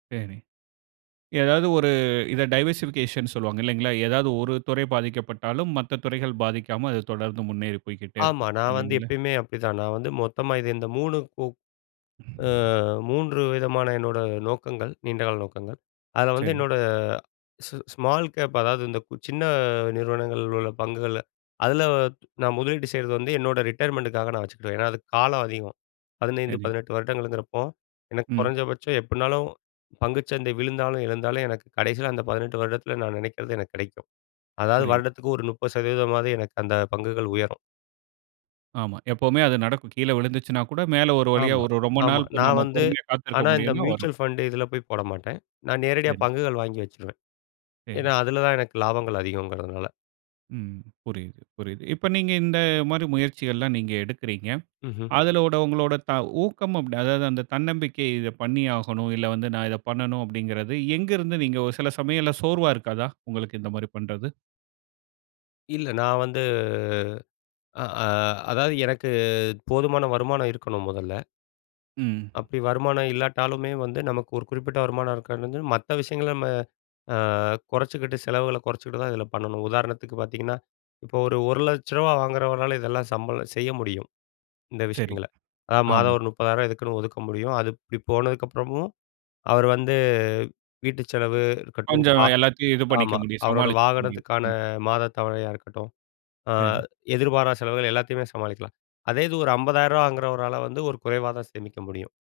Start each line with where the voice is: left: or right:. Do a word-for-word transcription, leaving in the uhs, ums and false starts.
right: சேரி ஏதாவது ஒரு இத டைவர்சிவ்கேஷன்னு சொல்வாங்க இல்லைங்களா? ஏதாவது ஒரு துறை பாதிக்கப்பட்டாலும், மத்த துறைகள் பாதிக்காம அது தொடர்ந்து முன்னேறி போய்க்கிட்டே
left: ஆமா
right: இருக்கும்.
left: நான் வந்து
right: இல்லீங்கள?
left: எப்பயுமே அப்டிதான். நான் வந்து மொத்தமா இது இந்த மூணு கு அ மூன்று விதமான என்னோட நோக்கங்கள், நீண்டகால நோக்கங்கள். அதுல வந்து
right: சரி.
left: என்னோட ஸ் ஸ்மால் கேப் அதாவது இந்த கு சின்ன நிறுவனங்கள்ல உள்ள பங்குகள்ல, அதுல நான் முதலீடு செய்றது வந்து, என்னோட ரிட்டயர்மென்ட்டுக்காக நான் வச்சுக்கிடுவேன். ஏன்னா அதுக்கு காலம் அதிகம். பதினைந்து,
right: சரி.
left: பதினெட்டு வருடங்கள்ங்றப்போ, எனக்கு
right: ம்.
left: குறைஞ்சபட்சம் எப்டினாலும் பங்கு சந்தை விழுந்தாலும் எழுந்தாலும் எனக்கு கடைசில, அந்த பதினெட்டு வருடத்தில நான் நினைக்கறது எனக்கு கிடைக்கும். அதாவது
right: புரியுது.
left: வருடத்துக்கு ஒரு முப்பது சதவீதமாவது எனக்கு அந்த பங்குகள் உயரும்.
right: ஆமா எப்பவுமே அது நடக்கும். கீழே விழுந்துச்சுன்னா கூட மேல ஒரு வழியா
left: ஆமா,
right: ஒரு ரொம்ப
left: ஆமா.
right: நாள்
left: நான்
right: நம்ம
left: வந்து
right: பொறுமையா காத்திருக்க
left: ஆனா இந்த
right: முடியும்னா வரும்.
left: மியூச்சுவல் ஃபண்ட் இதுல போய் போட மாட்டேன். நான் நேரடியா
right: சரி.
left: பங்குகள் வாங்கி வச்சுருவேன்.
right: சரி.
left: ஏன்னா அதுல தான் எனக்கு லாபங்கள் அதிகம்ங்கறதுனால.
right: ம் புரியுது, புரியுது. இப்ப நீங்க இந்த மாரி முயற்சிகள்லாம் நீங்க எடுக்கிறீங்க.
left: ம்ஹ்ம்.
right: அதுலோட உங்களோட த ஊக்கம் அப்ட் அதாது அந்த தன்னம்பிக்கை "இத பண்ணியாகணும், இல்ல வந்து நான் இத பண்ணணும்." அப்டின்கறது எங்க இருந்து நீங்க ஒரு சில சமயத்தில சோர்வா இருக்காதா? உங்களுக்கு இந்த மாரி பண்றது.
left: இல்ல நான் வந்து, அ அ அதாது எனக்கு போதுமான வருமானம் இருக்கணும் முதல்ல.
right: ம்.
left: அப்டி வருமானம் இல்லாட்டாலுமே வந்து, நமக்கு ஒரு குறிப்பிட்ட வருமானம் இருக்கானுது மத்த விஷயங்கள நம்ம, அ கொறைச்சிக்கிட்டு செலவுகள கொறைச்சிக்கிட்டு தான் இதுல பண்ணணும். உதாரணத்துக்கு பாத்திங்கன்னா, இப்ப ஒரு ஒரு லட்சம் ரூபாய் வாங்குறவர்ளால இதெல்லாம் சம்ப செய்ய முடியும், இந்த
right: சரி.
left: விஷயங்கள. ஆ மாதம்
right: ஆமா.
left: ஒரு முப்பதாயிர ரூவா இதுக்குன்னு ஒதுக்க முடியும். அது இப்டி போனதுக்கப்புறமும் அவர் வந்து வீட்டு செலவு இருக்கட்டும்,
right: கொஞ்சம்
left: கா
right: எல்லாத்தையும் இது பண்ணிக்க
left: ஆமா
right: முடியும்,
left: அவரோட
right: சமாளிச்சுக்க முடியும்.
left: வாகனத்துக்கான
right: ம்.
left: மாத தவனையா இருக்கட்டும், அ
right: சரி.
left: எதிர்பாரா செலவுகள் எல்லாத்தையுமே சமாளிக்கலாம். அதேது ஒரு அம்பதாயிர்ரூவா வாங்குறவரால வந்து ஒரு குறைவா தான் சேமிக்க முடியும்.